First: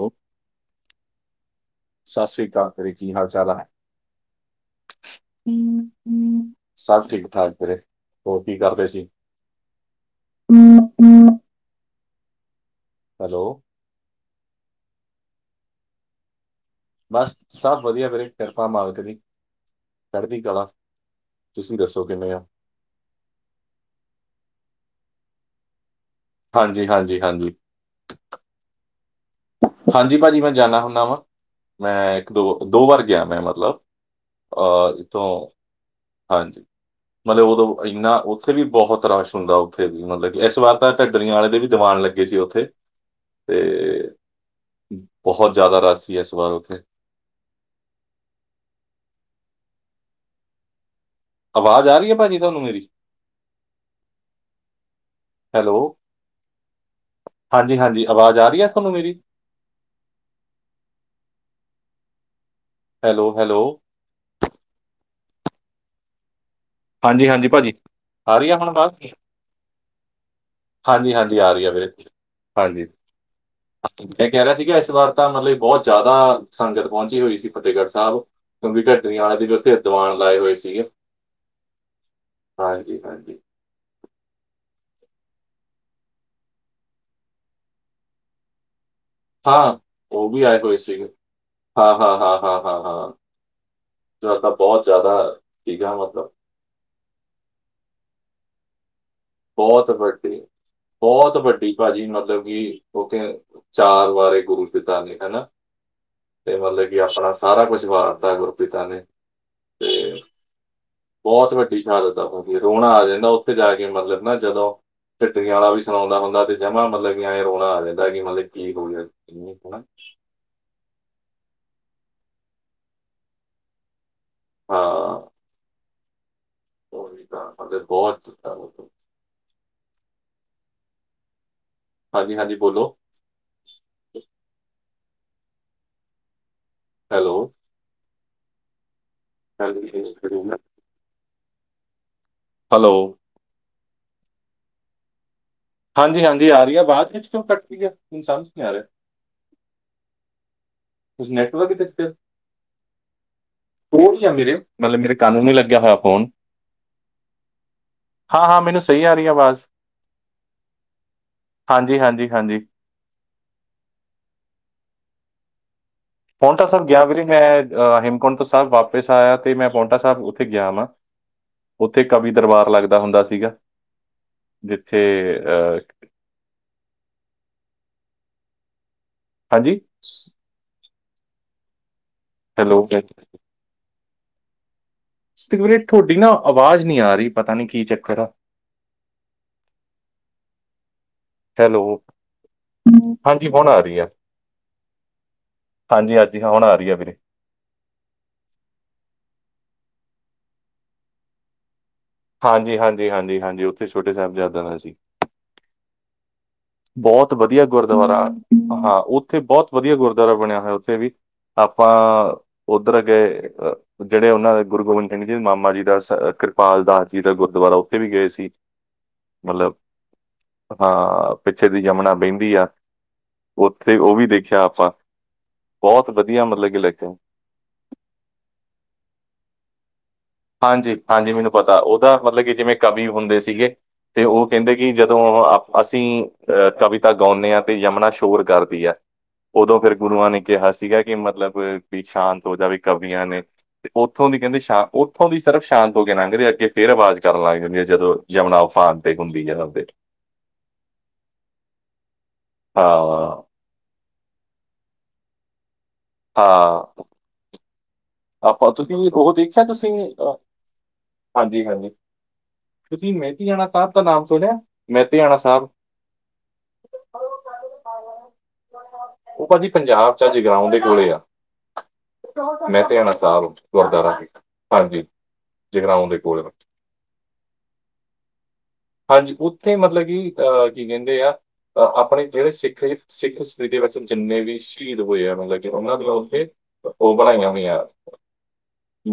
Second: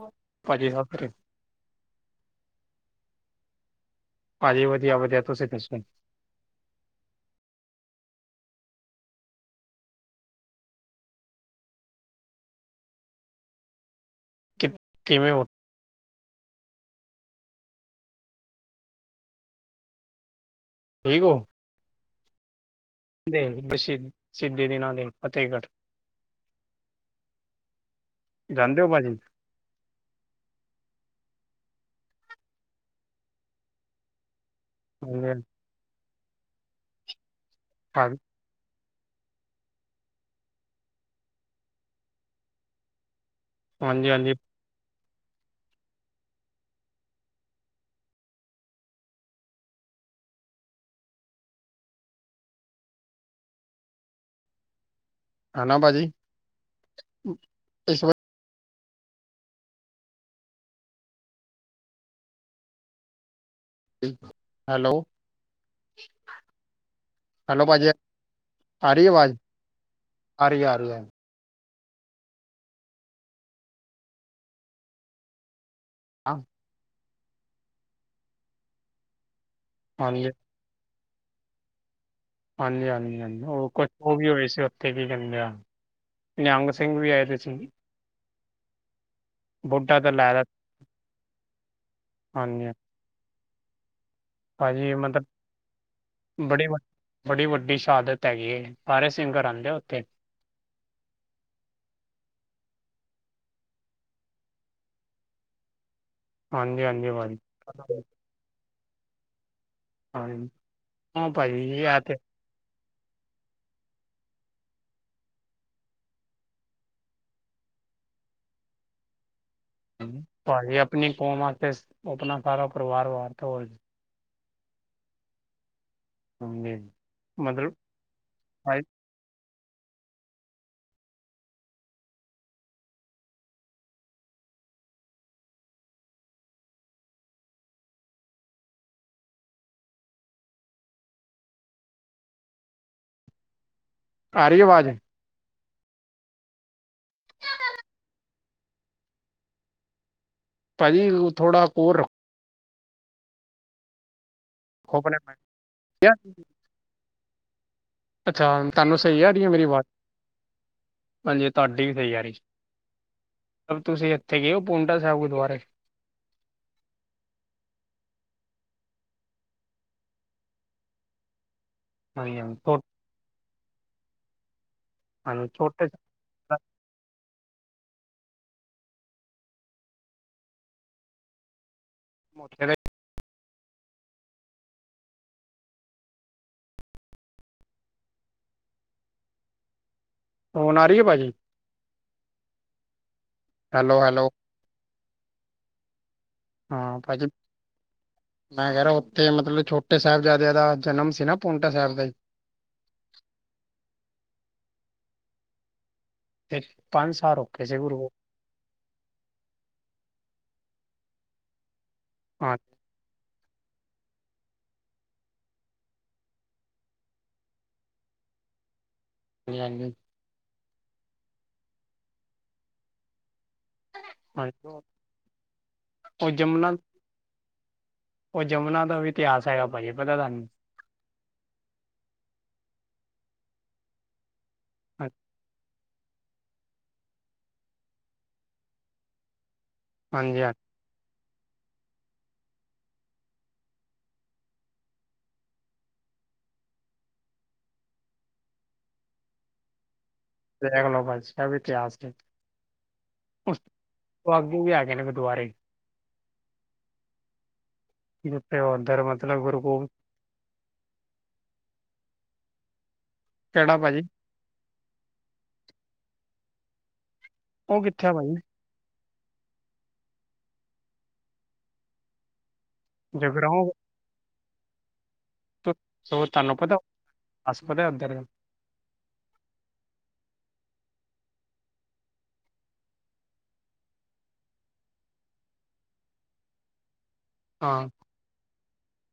ਹੋ, ਭਾਜੀ ਹਫ ਸਤਿ ਸ੍ਰੀ ਅਕਾਲ ਤੇਰੇ ਕੀ ਹਾਲ ਚਾਲ ਹੈ ਹਜੀ ਵਧੀਆ ਵਧ ਸਭ ਠੀਕ ਠਾਕ ਵੀਰੇ ਹੋਰ ਕੀ ਕਰਦੇ ਸੀ? ਹੈਲੋ ਕਿ ਕਿਵੇਂ? ਬਸ ਸਭ ਵਧੀਆ ਵੀਰੇ, ਕਿਰਪਾ ਮਾਲਕ ਦੀ, ਚੜਦੀਕਲਾ। ਠੀਕ ਹੋ। ਤੁਸੀਂ ਦੱਸੋ ਕਿੰਵੇਂ ਆ। ਦੇ ਸਿੱਧੇ ਦੇ ਨਾਲ ਹੀ ਫ਼ਤਿਹਗੜ੍ਹ। ਹਾਂਜੀ ਹਾਂਜੀ ਹਾਂਜੀ। ਜਾਂਦੇ ਓ ਭਾਜੀ। ਹਾਂਜੀ ਭਾਜੀ ਮੈਂ ਜਾਂਦਾ ਹੁੰਦਾ ਵਾਂ, ਮੈਂ ਇੱਕ -ਦੋ, ਦੋ ਵਾਰ ਗਿਆ ਮੈਂ ਮਤਲਬ, ਅਹ ਹਾਂਜੀ ਇਥੋਂ, ਹਾਂਜੀ, ਮਤਲਬ ਉਦੋਂ ਇੰਨਾ ਭਾਜੀ- ਉਹ ਉੱਥੇ ਵੀ ਬਹੁਤ ਰਸ਼ ਹੁੰਦਾ ਉੱਥੇ ਵੀ ਮਤਲਬ ਕਿ ਇਸ ਵਾਰ ਤਾਂ ਢੱਡਰੀਆਂ ਵਾਲੇ ਦੇ ਵੀ ਦੀਵਾਨ ਲੱਗੇ ਸੀ ਉੱਥੇ ਹਾਂਜੀ ਤੇ, ਹਾਂਜੀ ਬਹੁਤ ਜ਼ਿਆਦਾ ਰਸ਼ ਸੀ ਹੈ ਇਸ ਵਾਰ ਉੱਥੇ ਆਵਾਜ਼ ਆ ਰਹੀ ਹੈ ਭਾਜੀ ਤੁਹਾਨੂੰ ਮੇਰੀ ਹੈ ਨਾ ਹੈਲੋ, ਭਾਜੀ ਹਾਂਜੀ- ਇਸ ਹਾਂਜੀ ਵਾਰ। ਆਵਾਜ਼ ਆ ਰਹੀ ਹੈ ਤੁਹਾਨੂੰ ਮੇਰੀ ਹੈਲੋ ਹੈਲੋ ਹੈਲੋ ਹਾਂਜੀ-ਹਾਂਜੀ ਭਾਜੀ, ਆ ਰਹੀ ਹੁਣ ਆ ਰਹੀ ਆਵਾਜ, ਹੈ ਆਵਾਜ਼ ਆ ਰਹੀ ਆ ਰਹੀ ਹੈ ਹਾਂਜੀ -ਹਾਂਜੀ ਆ ਰਹੀ ਹੈ ਵੀਰੇ, ਹਾਂਜੀ, ਮੈਂ ਕਹਿ ਰਿਹਾ ਸੀਗਾ ਇਸ ਵਾਰ ਤਾਂ ਮਤਲਬ ਬਹੁਤ ਹਾਂ ਜ਼ਿਆਦਾ, ਸੰਗਤ ਪਹੁੰਚੀ ਹੋਈ ਸੀ ਫਤਿਹਗੜ੍ਹ ਸਾਹਿਬ, ਕਿਉਂਕਿ ਢੱਡਰੀਆਂ ਵਾਲੇ ਦੇ ਉੱਥੇ ਦੀਵਾਨ ਹਾਂਜੀ ਲਾਏ ਹੋਏ ਸੀ। ਹਾਂਜੀ ਹਾਂਜੀ ਹਾਂਜੀ-ਹਾਂਜੀ ਹਾਂਜੀ, ਉਹ ਕੁ ਉਹ ਵੀ ਹੋਏ ਸੀ ਉੱਥੇ ਕੀ ਕਹਿੰਦੇ ਆ, ਨਿਹੰਗ ਸਿੰਘ ਵੀ ਆਏ ਤੇ ਸੀ ਹਾਂ, ਬੁੱਢਾ ਤਾਂ ਉਹ ਲੈ ਵੀ ਆਏ ਹੋਏ ਸੀ, ਹਾਂ ਹਾਂ ਹਾਂ ਹਾਂ ਹਾਂਜੀ ਹਾਂ ਹਾਂ, ਤਾਂ ਬਹੁਤ ਭਾਜੀ ਜ਼ਿਆਦਾ ਮਤਲਬ ਸੀਗਾ ਮਤਲਬ ਬੜੀ ਵ, ਬੜੀ ਵੱਡੀ ਸ਼ਹਾਦਤ ਹੈਗੀ ਏ। ਭਾਰੇ ਸਿੰਗਰ ਆਉਂਦੇ ਆ ਬਹੁਤ ਉੱਥੇ ਵੱਡੀੇ, ਬਹੁਤ ਵੱਡੀ ਭਾਜੀ, ਮਤਲਬ ਕਿ ਉੱਥੇ ਚਾਰ ਵਾਰੇ ਗੁਰੂ ਪਿਤਾ ਨੇ ਹਨਾ। ਤੇ ਹਾਂਜੀ ਮਤਲਬ ਕਿ ਹਾਂਜੀ ਆਪਣਾ ਸਾਰਾ ਕੁਛ ਭਾਜੀ ਵਾਰਤਾ ਗੁਰਪਿਤਾ ਨੇ, ਤੇ, ਹਮ ਬਹੁਤ ਵੱਡੀ ਸ਼ਹਾਦਤ ਆ ਉੱਥੋਂ ਦੀ, ਰੋਣਾ ਆ ਜਾਂਦਾ ਉੱਥੇ ਜਾ ਕੇ, ਮਤਲਬ ਨਾ ਜਦੋਂ ਚਟਰੀਆਂ ਵਾਲਾ ਵੀ ਸੁਣਾਉਂਦਾ ਹੁੰਦਾ ਤੇ ਜਮਾ ਮਤਲਬ ਕਿ ਇਹ ਰੋਣਾ ਆ ਜਾਂਦਾ ਕਿ ਮਤਲਬ ਕੀ ਹੋ, ਹੋਣਾ ਭਾਜੀ ਆਪਣੀ ਕੌਮਾਤੇ ਆਪਣਾ ਸਾਰਾ ਪਰਿਵਾਰ ਵਾਰਤਾ ਹੋ ਹਾਂ ਸਮਝੇ ਉਹੀ ਤਾਂ ਮਤਲਬ ਅ ਬਹੁਤਾ ਭਾਈ- ਹਾਂਜੀ- ਹਾਂਜੀ, ਬੋਲੋ, ਹੈਲੋ ਨਾਲ ਵਿਸ਼ੇ ਕਰ ਹੈਲੋ ਆ ਰਹੀ ਆਵਾਜ਼ ਹਾਂਜੀ- ਹਾਂਜੀ ਆ ਰਹੀ ਆਵਾਜ, ਬਾਅਦ ਵਿੱਚ ਕਿਉਂ ਕੱਟਦੀ, ਹੁਣ ਸਮਝ ਨਹੀਂ ਆ ਰਿਹਾ ਭਾਜੀ ਕੁਛ ਥੋੜਾ ਨੈਟਵਰਕ ਦੇ ਕੋਰ ਉੱਤੇ, ਹੋਣਗੀਆਂ ਵੀਰੇ। ਰੱਖੋ ਮਤਲਬ ਮੇਰੇ ਆਪਣੇ ਕੰਨ ਨੂੰ ਨੀ ਲੱਗਿਆ ਹੋਇਆ ਤੇ। ਫੋਨ, ਤੁਹਾਨੂੰ ਸਹੀ ਆ ਰਹੀ ਆ ਮੇਰੀ ਆਵਾਜ਼ ਹਾਂਜੀ, ਤੁਹਾਡੀ ਵੀ ਸਹੀ ਆ ਹਾਂਜੀ ਰਹੀ ਹਾਂਜੀ ਹੁਣ ਤੁਸੀਂ ਇੱਥੇ ਗਏ ਹੋ ਪਾਉਂਟਾ ਸਾਹਿਬ ਗੁਰਦੁਆਰੇ, ਪਾਉਂਟਾ ਸਾਹਿਬ ਗਿਆ ਵੀਰੇ ਮੈਂ, ਹੇਮਕੁੰਟ ਤੋਂ ਸਾਹਿਬ ਵਾਪਿਸ ਆਇਆ ਤੇ ਮੈਂ ਪਾਉਂਟਾ ਸਾਹਿਬ ਉੱਥੇ ਗਿਆ ਵਾ। ਉੱਥੇ ਕਵੀ ਹਾਂਜੀ ਹਾਂਜੀ ਦਰਬਾਰ ਛੋ- ਲੱਗਦਾ ਹੁੰਦਾ ਸੀਗਾ ਜਿੱਥੇ, ਹਾਂਜੀ ਅਹ ਛੋਟੇ ਹਾਂਜੀ ਮੋਟੇ ਦੇ ਹੈਲੋ [unintelligible] ਸਤਵੀਰੇ ਤੁਹਾਡੀ ਨਾ ਆਵਾਜ਼ ਨੀ ਆ ਰਹੀ, ਪਤਾ ਨੀ ਕੀ ਚੱਕਰ ਆ ਫੋਨ ਆ ਰਹੀ ਹੈ ਭਾਜੀ ਹੈਲੋ, ਹਾਂਜੀ ਹੁਣ ਆ ਰਹੀ ਹੈਲੋ ਹੈ ਹੈਲੋ ਹਾਂਜੀ -ਹਾਂਜੀ, ਹੁਣ ਆ ਰਹੀ ਆ ਹਾਂ ਵੀਰੇ ਭਾਜੀ ਮੈਂ ਕਿਹਾ ਰਿਹਾ, ਉੱਥੇ ਮਤਲਬ ਛੋਟੇ ਸਾਹਿਬਜ਼ਾਦਿਆਂ ਦਾ ਜਨਮ ਸੀ ਨਾ ਪਾਉਂਟਾ ਸਾਹਿਬ ਦਾ। ਹਾਂਜੀ -ਹਾਂਜੀ, ਹਾਂਜੀ -ਹਾਂਜੀ, ਉੱਥੇ ਛੋਟੇ ਸਾਹਿਬਜ਼ਾਦਾਂ ਦਾ ਸੀ, ਤੇ ਪੰਜ ਬਹੁਤ ਸਾਲ ਰੁਕੇ ਵਧੀਆ ਸੀ ਗੁਰੂ ਗੋ- ਗੁਰਦੁਆਰਾ। ਹਾਂ, ਉੱਥੇ ਬਹੋਤ ਵਧੀਆ ਗੁਰਦੁਆਰਾ ਬਣਿਆ ਹੋਇਆ ਉੱਥੇ ਵੀ, ਆਪਾਂ ਹਾਂ। ਉੱਧਰ ਗਏ ਅ ਜਿਹੜੇ ਉਹਨਾਂ ਦੇ ਗੁਰੂ ਗੋਬਿੰਦ ਸਿੰਘ ਜੀ, ਮਾਮਾ ਜੀ ਦਾ ਕਿਰਪਾਲ ਦਾਸ ਜੀ ਦਾ ਗੁਰਦੁਆਰਾ, ਉੱਥੇ ਵੀ ਗਏ ਸੀ। ਮਤਲਬ, ਹਾਂਜੀ ਹਾਂ ਪਿੱਛੇ ਦੀ ਜਮਨਾ ਬਹਿੰਦੀ ਐ। ਉੱਥੇ ਉਹ ਵੀ ਦੇਖਿਆ ਹਾਂਜੀ ਆਪਾਂ। ਬਹੁਤ ਉਹ ਵਧੀਆ ਜਮੁਨਾ ਮਤਲਬ ਕਿ ਲੱਗੇਆ। ਉਹ ਜਮੁਨਾ ਦਾ ਵੀ ਇਤਿਹਾਸ ਹੈਗਾ ਭਾਜੀ, ਪਤਾ ਤੁਹਾਨੂੰ? ਹਾਂਜੀ-ਹਾਂਜੀ ਮੈਨੂੰ ਪਤਾ, ਉਹਦਾ ਮਤਲਬ ਕਿ ਜਿਵੇਂ ਕਵੀ ਹੁੰਦੇ ਸੀਗੇ, ਤੇ ਉਹ ਕਹਿੰਦੇ ਕਿ ਹਾਂ- ਜਦੋਂ ਆ ਅਸੀਂ ਅਹ ਕਵਿਤਾ ਗਾਉਂਣੇ ਆ, ਤੇ ਯਮੁਨਾ ਸ਼ੋਰ ਕਰਦੀ ਏ, ਉਦੋਂ ਫਿਰ ਗੁਰੂਆਂ ਨੇ ਹਾਂਜੀ ਹਾਂਜੀ ਕਿਹਾ ਸੀਗਾ, ਕਿ ਮਤਲਬ ਵੀ ਸ਼ਾਂਤ ਹੋ ਜਾਵੇ ਕਵੀਆਂ ਨੇ, ਤੇ ਉੱਥੋਂ ਦੀ ਕਹਿੰਦੇ ਸ਼ਾ ਓ ਉੱਥੋਂ ਵੀ ਸਿਰਫ਼ ਸ਼ਾਂਤ ਹੋ ਕੇ ਲੰਘ ਰੇਆ, ਅੱਗੇ ਫੇਰ ਆਵਾਜ਼ ਕਰਨ ਲੱਗ ਜਾਂਦੀ ਏ, ਜਦੋਂ ਜਮੁਨਾ ਉਫ਼ਾਨ ਤੇ ਹੁੰਦੀ ਆ ਆਪ ਦੇ ਦੇਖ ਲਓ ਭਾਜੀ, ਇਹ ਵੀ ਇਤਿਹਾਸ ਜੇ। ਆਂ। ਅੱਗੇ ਵੀ ਹੈਗੇ ਨੇ ਗੁਰਦੁਆਰੇ। ਹਾਂ, ਜਿੱਥੇ ਆਪਾਂ ਉਧਰ ਤੁਹੀਂ ਉਹ ਮਤਲਬ ਗੁਰੂ ਦੇਖਿਆ ਗੋਬਿੰਦ ਤੁਸੀਂ ਅ ਹਾਂਜੀ-ਹਾਂਜੀ, ਤੁਸੀਂ ਮੇਹਤੇਆਣਾ ਕਿਹੜਾ ਸਾਬ ਦਾ ਭਾਜੀ ਨਾਮ ਸੁਣਿਆ? ਮੇਹਤੇਆਣਾ ਸਾਬ ਉਹ ਕਿੱਥੇ ਏ ਭਾਜੀ? ਉਹ ਭਾਜੀ ਪੰਜਾਬ ਚ ਏ, ਜਗਰਾਉਣ ਦੇ ਕੋਲੇ ਆ। ਮੇਹਤੇਆਣਾ ਸਾਹਿਬ ਜਗਰਾਉਂ ਗੁਰਦੁਆਰਾ, ਹਾਂਜੀ। ਜਗਰਾਉਂ ਦੇ ਸ ਕੋਲੇ ਤਾਨੂੰ ਪਤਾ? ਹਸ ਪਦੇ ਉੱਧਰ ਹਾਂਜੀ, ਉੱਥੇ ਮਤਲਬ ਕਿ, ਅਹ ਕੀ ਕਹਿੰਦੇ ਆ? ਅਹ ਆਪਣੇ ਜਿਹੜੇ ਸਿੱਖ, ਸਿੱਖ ਸਿਤੀ ਵਿੱਚ ਜਿੰਨੇ ਵੀ ਸ਼ਹੀਦ ਹੋਏ ਆ ਮਤਲਬ ਕਿ, ਉਹਨਾਂ ਦੇ ਉੱਥੇ ਉਹ ਬਾਹਾਈਆਂ ਪਈਆਂ, ਹਾਂ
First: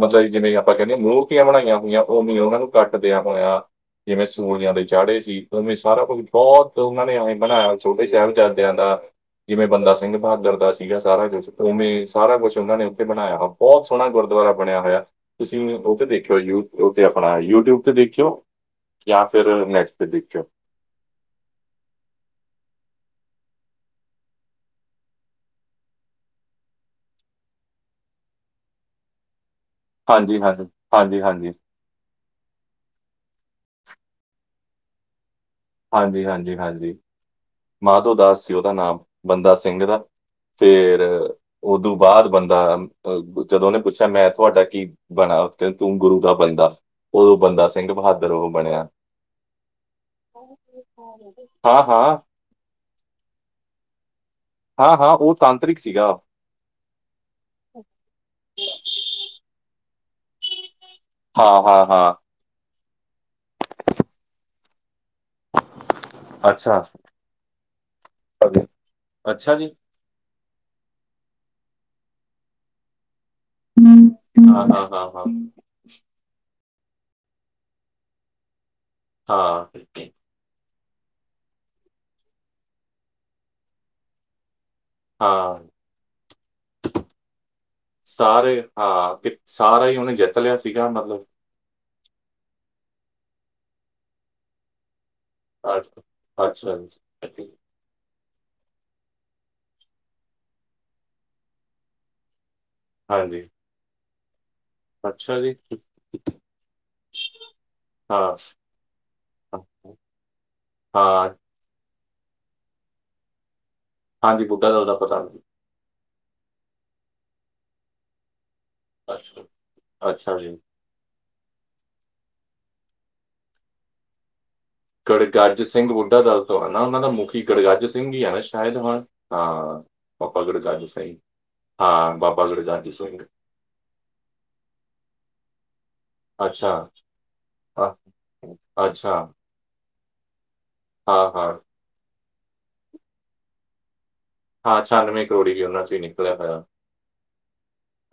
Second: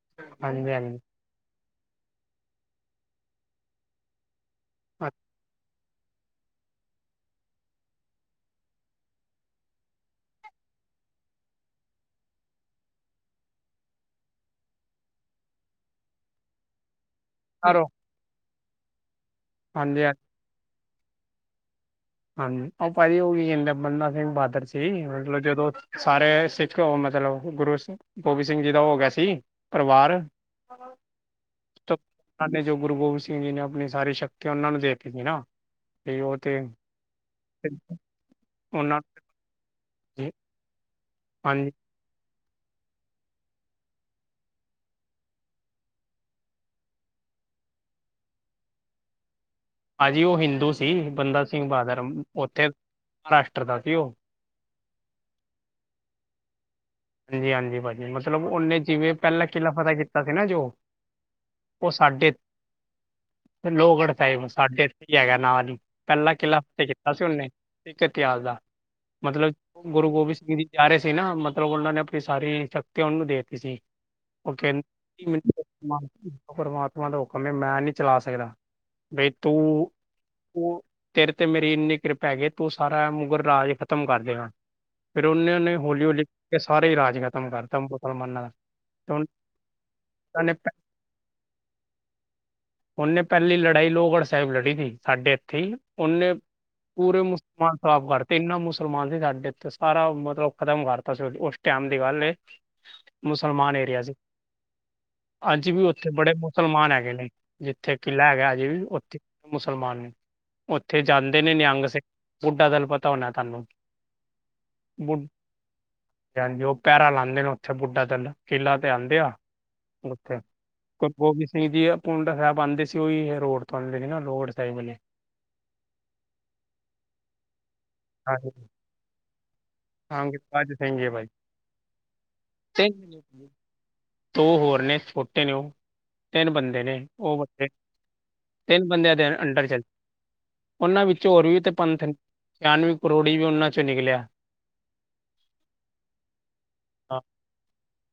ਮਤਲਬ ਜਿਵੇਂ ਹਾਂਜੀ ਆਪਾਂ ਕਹਿੰਦੇ ਆ ਹਾਂਜੀ ਮੂੰਹ ਮੂਰਤੀਆਂ ਬਣਾਈਆਂ ਹੋਈਆਂ, ਉਹ ਵੀ ਉਹਨਾਂ ਨੂੰ ਕੱਟ ਦਿਆਂ ਹੋਇਆ, ਜਿਵੇਂ ਸੰਗੋਲੀਆਂ ਦੇ ਚਾੜੇ ਸੀ। ਔਵੇਂ ਸਾਰਾ ਕੁਛ ਬਹੁਤ ਉਹਨਾਂ ਨੇ ਔਵੇਂ ਬਣਾਇਆ, ਛੋਟੇ ਸਾਹਿਬਜ਼ਾਦਿਆਂ ਦਾ। ਜਿਵੇਂ ਬੰਦਾ ਸਿੰਘ ਬਹਾਦਰ ਦਾ ਸੀਗਾ ਸਾਰਾ ਕੁਛ, ਉਵੇਂ ਸਾਰਾ ਕੁਛ ਉਹਨਾਂ ਨੇ ਉੱਥੇ ਬਣਾਇਆ ਵਾ। ਬਹੋਤ ਸੋਹਣਾ ਗੁਰਦੁਆਰਾ ਬਣਿਆ ਹੋਇਆ, ਤੁਸੀਂ ਉਥੇ ਦੇਖਿਓ, ਯੂ ਉਹ ਤੇ ਆਪਣਾ ਯੂ ਟਿਊਬ ਕਰੋ ਤੇ ਦੇਖਿਓ। ਜਾਂ ਫਿਰ ਨੈਟ ਹਾਂਜੀ ਤੇ ਹਾਂਜੀ ਦੇਖਿਓ। ਹਾਂਜੀ, ਉਹ ਭਾਜੀ ਉਹ ਵੀ ਹਿੰਦ ਬੰਦਾ ਸਿੰਘ ਬਹਾਦਰ ਸੀ, ਮਤਲਬ ਜਦੋਂ ਸਾਰੇ ਸਿੱਖ ਮਤਲਬ [unintelligible] ਗੁਰੂ ਗੋਬਿੰਦ ਸਿੰਘ ਜੀ ਦਾ ਹੋ ਗਿਆ ਸੀ। ਪਰਿਵਾਰ ਹਾਂਜੀ-ਹਾਂਜੀ, ਹਾਂਜੀ-ਹਾਂਜੀ। ਉਹਨਾਂ ਨੇ, ਜੋ ਗੁਰੂ ਗੋਬਿੰਦ ਸਿੰਘ ਜੀ ਨੇ ਆਪਣੀ ਸਾਰੀ ਸ਼ਕਤੀਆਂ ਉਹਨਾਂ ਨੂੰ ਦੇਤੀ ਸੀ ਨਾ। ਤੇ ਉਹ ਤੇ ਹਾਂਜੀ-ਹਾਂਜੀ-ਹਾਂਜੀ। ਮਾਧੋ ਦਾਸ ਸੀ ਉਹਦਾ ਨਾਮ, ਉਹਨਾਂ ਬੰਦਾ ਸਿੰਘ ਦਾ, ਫੇਰ ਹਾਂਜੀ ਉਦੋਂ ਬਾਅਦ ਬੰਦਾ ਅ, ਜਦੋਂ ਉਹਨੇ ਪੁੱਛਿਆ ਮੈਂ ਤੁਹਾਡਾ ਕੀ ਬਣਾ, ਕਹਿੰ ਤੂੰ ਗੁਰੂ ਦਾ ਬੰਦਾ। ਉਦੋਂ ਬੰਦਾ ਸਿੰਘ ਬਹਾਦਰ ਉਹ ਬਣਿਆ। ਭਾਜੀ ਉਹ ਹਿੰਦੂ ਸੀ, ਬੰਦਾ ਸਿੰਘ ਹਾਂ ਬਹਾਦਰ, ਹਾਂ ਉੱਥੇ ਮਹਾਰਾਸ਼ਟਰ ਦਾ ਸੀ ਉਹ। ਹਾਂ-ਹਾਂ ਉਹ ਤਾਂਤਰਿਕ ਸੀਗਾ। ਹਾਂਜੀ-ਹਾਂਜੀ ਭਾਜੀ, ਮਤਲਬ ਉਹਨੇ ਜਿਵੇਂ ਪਹਿਲਾ ਕਿਲ੍ਹਾ ਫਤਤਾਹ ਕੀਤਾ ਸੀ ਨਾ ਜੋ ਹਾਂ ਹਾਂ ਉਹ ਹਾਂ ਸਾਡੇ, ਲੋਗੜ੍ਹ ਸਾਹਿਮ, ਸਾਡੇ ਇਥੇ ਹੈਗਾ ਨਾਲ ਈ, ਪਹਿਲਾਂ ਕਿਲ੍ਹਾ ਅੱਛਾ ਆਪੇ ਕੀਤਾ ਸੀ ਉਹਨੇ, ਸਿੱਖ ਇਤਿਹਾਸ ਦਾ, ਮਤਲਬ ਅੱਛਾ ਜੀ ਗੁਰੂ ਗੋਬਿੰਦ ਸਿੰਘ ਜੀ ਜਾ ਰਏ ਸੀ ਨਾ, ਮਤਲਬ ਉਹਨਾਂ ਨੇ ਆਪਣੀ ਸਾਰੀ ਸ਼ਕਤੀਆਂ ਉਹਨੂੰ ਦੇ ਸੀ ਹਾਂ ਓਕੇਨ ਹਾਂ ਹਾਂ ਹਾਂ [unintelligible] ਮਾਨ ਸਿੰਘ ਪਰਮਾਤਮਾ ਦਾ ਹੁਕਮ ਏ, ਮੈਂ ਨਈ ਚਲਾ ਸਕਦਾ, ਬਈ ਤੂੰ ਹਾਂ ਤੂੰ, ਤੇਰੇ ਤੇ ਮੇਰੀ ਇੰਨੀ ਕਿਰਪਾ ਹੈਗੀ ਏ, ਤੂੰ ਸਾਰਾ ਮੁਗਲ ਰਾਜ ਖ਼ਤਮ ਕਰ ਦੇਗਾ। ਫੇਰ ਹਾਂ ਉਹਨੇ-ਉਹਨੇ ਹੋਲੀ-ਹੋਲੀ ਸਾਰੇ ਹੀ ਰਾਜ ਖ਼ਤਮ ਕਰਤਾ ਮੁਸਲਮਾਨਾਂ ਦਾ ਸਾਰੇ ਤੇ ਹਾਂ ਕਿ ਸਾਰਾ ਹੀ ਉਹਨੇ ਜਿੱਤ ਹੁਣੇ ਲਿਆ ਸੀਗਾ ਮਤਲਬ ਉਹਨੇ ਪਹਿਲੀ ਲੜਾਈ ਲੋਹਗੜ੍ਹ ਸਾਹਿਬ ਲੜੀ ਸੀ ਸਾਡੇ ਠੀਕ ਅੱਛਾ ਉਹਨੇ ਅੱਛਾ ਪੂਰੇ ਜੀ, ਮੁਸਲਮਾਨ ਸਾਫ਼ ਕਰ ਇੰਨਾ ਮੁਸਲਮਾਨ ਸੀ ਸਾਡੇ ਉੱਥੇ ਸਾਰਾ ਮਤਲਬ ਖ਼ਤਮ ਕਰਤਾ ਸੀ ਉਸ ਟਾਈਮ ਦੀ ਗੱਲ ਏ ਹਾਂਜੀ, ਮੁਸਲਮਾਨ ਏਰੀਆ ਸੀ। [unintelligible] ਅੱਜ ਵੀ ਉੱਥੇ ਬੜੇ ਮੁਸਲਮਾਨ ਹੈਗੇ ਨੇ। ਜਿੱਥੇ ਕਿਲਾ ਹਾਂ। ਹੈਗਾ ਅਜੇ ਵੀ ਉੱਥੇ ਮੁਸਲਮਾਨ ਨੇ ਉੱਥੇ ਹਾਂ, ਜਾਂਦੇ ਨੇ ਨਿਯੰਗ ਸਿੰਘ ਬੁੱਢਾ ਦਲ ਪਤਾ ਹੋਣਾ ਤੁਹਾਨੂੰ। ਹਾਂਜੀ, ਬੁੱਢਾ ਦੱਬ ਤਾ ਬੁੱਢਾ ਹਾਂਜੀ, ਉਹ ਪੈਰਾ ਲਾਉਂਦੇ ਨੇ ਉੱਥੇ ਬੁੱਢਾ ਦਲ ਕਿਲਾ ਤੇ ਆਦੇ ਆ ਅੱਛਾ, ਉੱਥੇ। ਅੱਛਾ ਜੀ। 'ਗੁਰ ਗੋਬਿੰਦ ਸਿੰਘ ਜੀ'ਪੁੰਡਾ ਸਾਹਿਬ ਆਉਂਦੇ ਸੀ ਉਹੀ ਰੋਡ ਤੋਂ ਆਂਦੇ ਸੀ ਨਾ ਰੋਡ ਸਾਈਡ ਵਾਲੇ ਗੜਗੱਜ ਸਿੰਘ ਬੁੱਢਾ ਦਲ ਤੋਂ ਹੈ ਨਾ ਉਹਨਾਂ ਦਾ ਮੁਖੀ ਗੜਗੱਜ ਸਿੰਘ ਹੀ ਹੈ ਨਾ ਹਾਂਜੀ ਸ਼ਾਇਦ ਹੁਣ ਹਾਂ, ਬਾਬਾ ਸੰਗਜ ਗੜਗੱਜ ਹੈ ਸਿੰਘ ਬਾਈ ਹਾਂ ਬਾਬਾ ਗੜਗੱਜ ਤਿੰਨ ਸਿੰਘ। ਨੇ ਭਾਈ, ਦੋ ਹੋਰ ਨੇ ਛੋਟੇ ਨੇ ਉਹ ਤਿੰਨ ਅੱਛਾ ਬੰਦੇ ਨੇ ਉਹ ਬੇ, ਹਾਂ। ਤਿੰਨ ਅੱਛਾ ਬੰਦਿਆਂ ਦੇ ਅੰਡਰ ਚੱਲ ਉਹਨਾਂ ਹਾਂ ਵਿੱਚੋਂ ਹੋਰ ਹਾਂ ਵੀ ਤੇ ਪੰਥ ਛਿਆਨਵੇ ਕਰੋੜੀ ਵੀ ਉਹਨਾਂ ਚੋਂ ਨਿਕਲਿਆ‌। ਹਾਂ, ਛਿਆਾਨਵੇਂ ਕਰੋੜੀ ਵੀ ਉਨਾਂ ਚੋ ਹੀ ਨਿਕਲਿਆ ਹੋਇਆ। ਹਾਂ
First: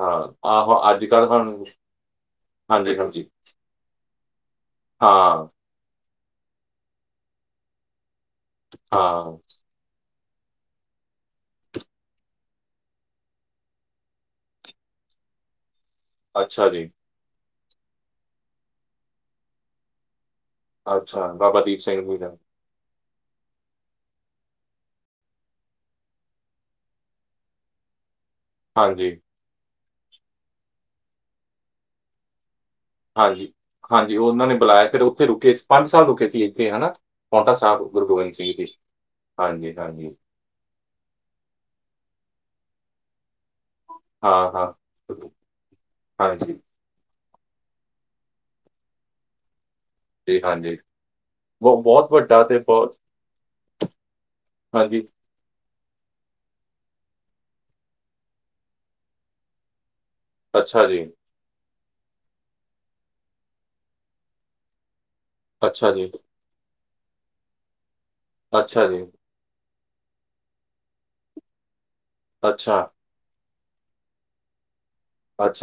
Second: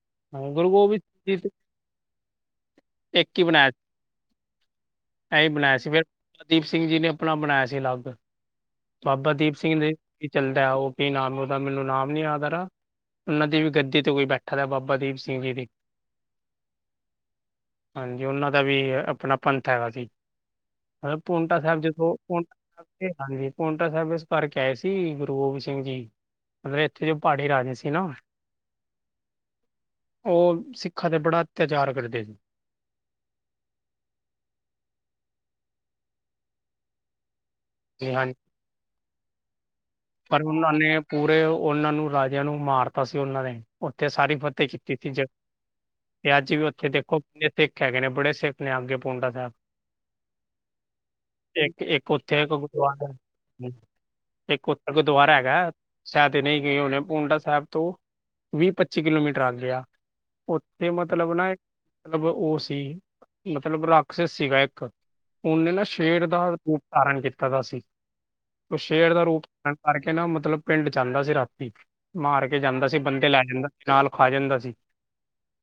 ਹਾਂ, ਗੁਰੂ ਆਹੋ ਗੋਬਿੰਦ ਅੱਜ ਸਿੰਘ ਕੱਲ ਜੀ ਹੁੰਨੂ ਹਾਂਜੀ, ਹਾਂਜੀ। ਹਾਂ ਐਹੀ ਬਣਾਇਆ ਸੀ। ਫਿਰ ਬਾਬਾ ਦੀਪ ਸਿੰਘ ਜੀ ਨੇ ਆਪਣਾ ਬਣਾਇਆ ਸੀ ਅਲੱਗ ਬਾਬਾ ਹਾਂ ਦੀਪ ਸਿੰਘ ਦੇ ਕੀ ਚੱਲਦਾ ਉਹ ਕੀ ਨਾਮ ਉਹਦਾ ਮੈਨੂੰ ਨਾਮ ਨੀ ਯਾਦਾ ਆ ਰਹਾ, ਉਹਨਾਂ ਦੀ ਵੀ ਗੱਦੀ ਤੇ ਕੋਈ ਬੈਠਾ ਦਾ ਬਾਬਾ ਦੀਪ ਸਿੰਘ ਜੀ ਦੀ। ਅੱਛਾ ਜੀ। ਹਾਂਜੀ, ਉਹਨਾਂ ਦਾ ਵੀ ਆਪਣਾ ਪੰਥ ਹੈਗਾ ਸੀ। ਅੱਛਾ ਪੋਂਟਾ ਬਾਬਾ ਦੀਪ ਸਾਹਿਬ ਸਿੰਘ ਜਦੋਂ ਜੀ ਦਾ ਹਾਂਜੀ, ਹਾਂਜੀ ਪੋਟਾ ਸਾਹਿਬ ਇਸ ਕਰਕੇ ਆਏ ਸੀ 'ਗੁਰੂ ਗੋਬਿੰਦ ਸਿੰਘ ਜੀ'। ਇੱਥੇ ਪਹਾੜੀ ਰਾਜੇ ਸੀ ਨਾ। ਹਾਂਜੀ। ਉਹ ਸਿੱਖਾਂ ਦੇ ਬੜਾ ਅਤਿਆਚਾਰ ਕਰਦੇ ਹਾਂਜੀ, ਹਾਂਜੀ, ਉਹਨਾਂ ਨੇ ਬੁਲਾਇਆ ਫਿਰ ਉੱਥੇ ਰੁਕੇ ਪੰਜ ਸਾਲ ਰੁਕੇ ਸੀ ਇੱਥੇ ਹੈਨਾ ਪੌਂਟਾ ਸਾਬ। ਗੁਰੂ ਜੀ ਗੋਬਿੰਦ ਹਾਂਜੀ ਸਿੰਘ ਜੀ ਹਾਂਜੀ, ਹਾਂਜੀ। ਪਰ ਉਹਨਾਂ ਨੇ ਪੂਰੇ ਉਹਨਾਂ ਨੂੰ ਰਾਜਿਆਂ ਨੂੰ ਮਾਰਤਾ ਸੀ ਉਹਨਾਂ ਨੇ। ਉੱਥੇ ਸਾਰੀ ਹਾਂ, ਫਤਿਹ ਹਾਂ, ਕੀਤੀ ਸੀ ਜੇ ਤੇ ਹਾਂਜੀ, ਅੱਜ ਵੀ ਉੱਥੇ ਦੇਖੋ ਦੇਖ ਕੇ ਬੜੇ [unintelligible] ਪੋਂਟਾ ਸਾਹਿਬ। ਜੀ ਹਾਂਜੀ। ਇੱਕ, ਬਹੁ ਇੱਕ ਬਹੁਤ ਵੱਡਾ ਉੱਥੇ ਤੇ ਬਹੁਤ ਗੁਰਦੁਆਰਾ ਇੱਕ ਉਥੇ ਹਾਂਜੀ, ਦਵਾਰਾ ਹੈਗਾ ਸੈਚੜੇ ਦੇ ਗਏ ਹੋਨੇ, ਪੋੰਟਾ ਸਾਹਿਬ ਤੋਂ ਵੀਹ, ਪੱਚੀ ਕਿਲੋਮੀਟਰ ਅੱਗੇ ਆ। ਅੱਛਾ ਉੱਥੇ ਜੀ, ਮਤਲਬ ਨਾ ਮਤਲਬ ਉਹ ਸੀ ਮਤਲਬ ਰਾਕਸ ਸੀਗਾ ਇੱਕ ਉਹਨੇ ਨਾ ਅੱਛਾ ਜੀ, ਸ਼ੇਰ ਦਾ ਰੂਪ ਧਾਰਨ ਕੀਤਾ ਦਾ ਸੀ। ਉਹ ਅੱਛਾ ਜੀ, ਸ਼ੇਰ ਦਾ ਰੂਪ ਕਰਕੇ ਨਾ ਮਤਲਬ ਪਿੰਡ ਜਾਂਦਾ ਸੀ ਰਾਤੀ ਮਾਰ ਕੇ ਅੱਛਾ, ਜਾਂਦਾ ਸੀ। ਬੰਦੇ ਲੈ ਜਾਂਦਾ ਸੀ ਨਾਲ ਖਾ ਜਾਂਦਾ ਸੀ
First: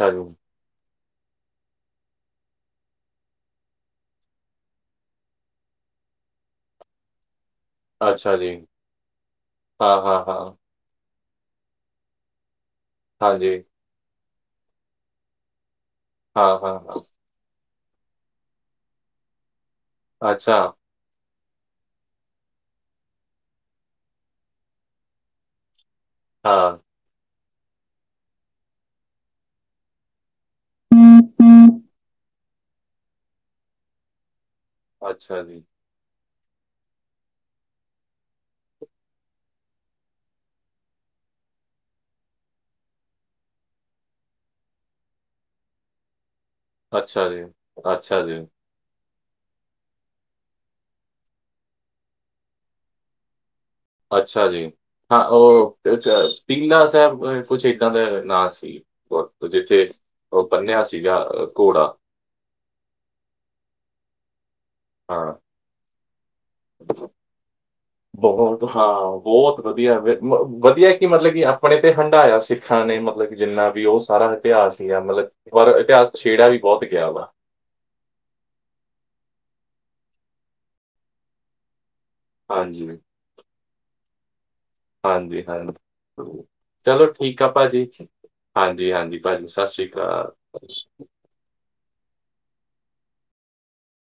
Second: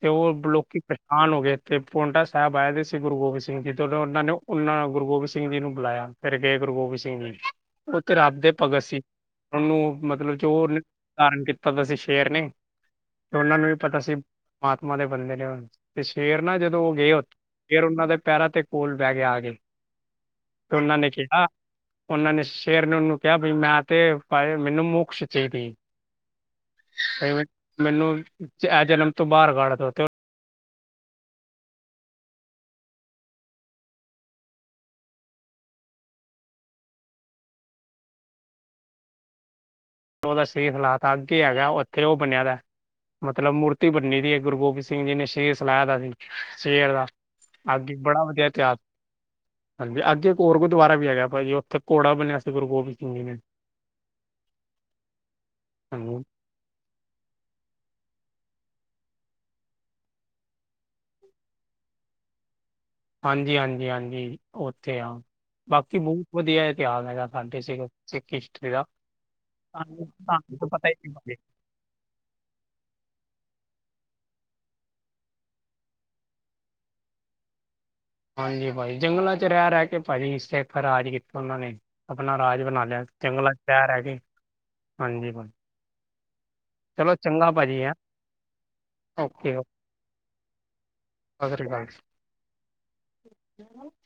ਤੇ ਜੀ, ਉਹ ਲੋਕੀ ਆਣ ਹੋ ਗਏ ਤੇ ਪੋਂਟਾ ਸਾਹਿਬ ਆਏ ਦੇ ਸੀ 'ਗੁਰੂ ਗੋਬਿੰਦ ਸਿੰਘ ਜੀ' ਜੋਂ ਉਹਨਾਂ ਨੇ ਉਹਨਾਂ 'ਗੁਰੂ ਗੋਬਿੰਦ ਸਿੰਘ ਜੀ' ਨੂੰ ਬੁਲਾਇਆ। ਫਿਰ ਗਏ 'ਗੁਰੂ ਗੋਬਿੰਦ ਸਿੰਘ ਜੀ'। ਅੱਛਾ ਜੀ। ਅਸੀਂ ਉਹਨੂੰ ਹਾਂ, ਹਾਂ, ਮਤਲਬ ਹਾਂ, ਚੋਰ ਧਾਰਨ ਕੀਤਾ ਦਾ ਸੀ ਸ਼ੇਰ ਨੇ ਤੇ ਹਾਂਜੀ, ਉਹਨਾਂ ਨੂੰ ਵੀ ਪਤਾ ਸੀ ਮਹਾਤਮਾ ਦੇ ਬੰਦੇ ਨੇ ੳਹ ਤੇ ਸ਼ੇਰ ਹਾਂ, ਨਾ ਹਾਂ, ਜਦੋਂ ਉਹ ਹਾਂ, ਗਏ ਸ਼ੇਰ ਉਹਨਾਂ ਦੇ ਪੈਰਾਂ ਤੇ ਕੋਲ ਬਹਿ ਗਿਆ ਆ ਕੇ। ਅੱਛਾ। ਤੇ ਉਹਨਾਂ ਨੇ ਕਿਹਾ, ਉਹਨਾਂ ਨੇ ਸ਼ੇਰ ਨੂੰ ਨੂੰ। ਕਿਹਾ ਬ ਮੈਂ ਤੇ ਪਾਇਲ ਮੈਨੂੰ ਮੋਕਸ਼ ਚਾਹੀ ਦੀ ਹੈ। ਹਾਂ। [inaudible] ਮੈਨੂੰ ਇਹ ਜਨਮ ਤੋਂ ਬਾਹਰ ਕਢ ਦੋ ਤੇ [inaudible] ਅੱਛਾ ਜੀ। ਉਹਦਾ ਸਹੀ ਹਲਾਤ ਅੱਗੇ ਹੈਗਾ ਉਹ ਉੱਥੇ ਉਹ ਬਣਿਆ ਦੈ। ਮਤਲਬ ਮੂਰਤੀ ਬੰਨੀ ਦੀ ਏ 'ਗੁਰੂ ਗੋਬਿੰਦ ਸਿੰਘ ਜੀ' ਨੇ ਸ਼ੇਰ ਸੁਲਾਇਆ ਦਾ ਸੀ। ਸੇ ਆਲਾ ਅੱਛਾ ਜੀ, ਅੱਗੇ ਅੱਛਾ ਬੜਾ ਜੀ। ਵਦੀਆ ਇਤਹਾਸ ਹਾਂਜੀ, ਅੱਗੇ ਇੱਕ ਹੋਰ ਗੁਰਦੁਆਰਾ ਵੀ ਹੈਗਾ ਭਾਈ ਜੀ ਉੱਥੇ ਘੋੜਾ ਬੰਨਿਆਂ ਆ ਸੀ ਗੁਰੂ ਗੋਬਿੰਦ ਸਿੰਘ ਜੀ ਨੇ। ਅੱਛਾ ਜੀ, ਹਾਂ ਉਹ ਹਾਂਜੀ ਟੀਲਾ ਸੈਬ ਕੁਛ ਇੱਦਾਂ ਦਾ ਨਾ ਸੀ। [unintelligible] ਜਿੱਥੇ ਉਹ ਬੰਨਿਆ ਸੀਗਾ ਘੋੜਾ। ਹਾਂਜੀ, ਹਾਂਜੀ, ਹਾਂਜੀ, ਉੱਥੇ ਆ। ਹਾਂ, ਬਾਕੀ ਬੌਤ ਵਦੀਆ ਇਤਿਹਾਸ ਹੈਗਾ ਸਾਡੇ ਸਿੱਖ, ਸਿੱਖ ਬਹੁਤ ਹਿਸਟਰੀ ਦਾ ਹਾਂ, ਬਹੁਤ ਵਧੀਆ ਤਾਨੂੰ ਵ ਮ ਤੁਆਨੂੰ ਤਾਂ ਪਤਾ ਵਧੀਆ ਈ ਕਿ ਮਤਲਬ ਕਿ ਅਪਣੇ ਤੇ ਹੰਢਾਇਆ ਸਿੱਖਾਂ ਨੇ ਮਤਲਬ ਕਿ ਜਿੰਨਾ ਵੀ ਉਹ ਸਾਰਾ ਇਤਿਹਾਸ ਸੀਗਾ ਮਤਲਬ ਪਰ ਇਤਿਹਾਸ ਛੇੜਿਆ ਵੀ ਬੌਤ ਗਿਆ ਵਾ। ਹਾਂਜੀ, ਪਾਜੀ ਜੰਗਲਾਂ ਚ ਰੈ ਰੈ ਕੇ ਪਾਜੀ ਸਿੱਖ ਰਾਜ ਹੀ ਉਹਨਾਂ ਨੇ ਅਪਣਾ ਰਾਜ ਬਣਾ ਹਾਂਜੀ, ਲਿਆ ਜੰਗਲਾ ਚ ਰੈ ਰੈ ਕੇ। ਹਾਂਜੀ, [unintelligible] ਚਲੋ ਠੀਕ ਆ ਚੰਗਾ ਭਾਜੀ ਪਾਜੀ। ਹੈ ਹਾਂਜੀ-ਹਾਂਜੀ ਪਾਜੀ ਓਕੇ ਓਕੇ ਸਾਸੀ ਕਾਲ। [unintelligible]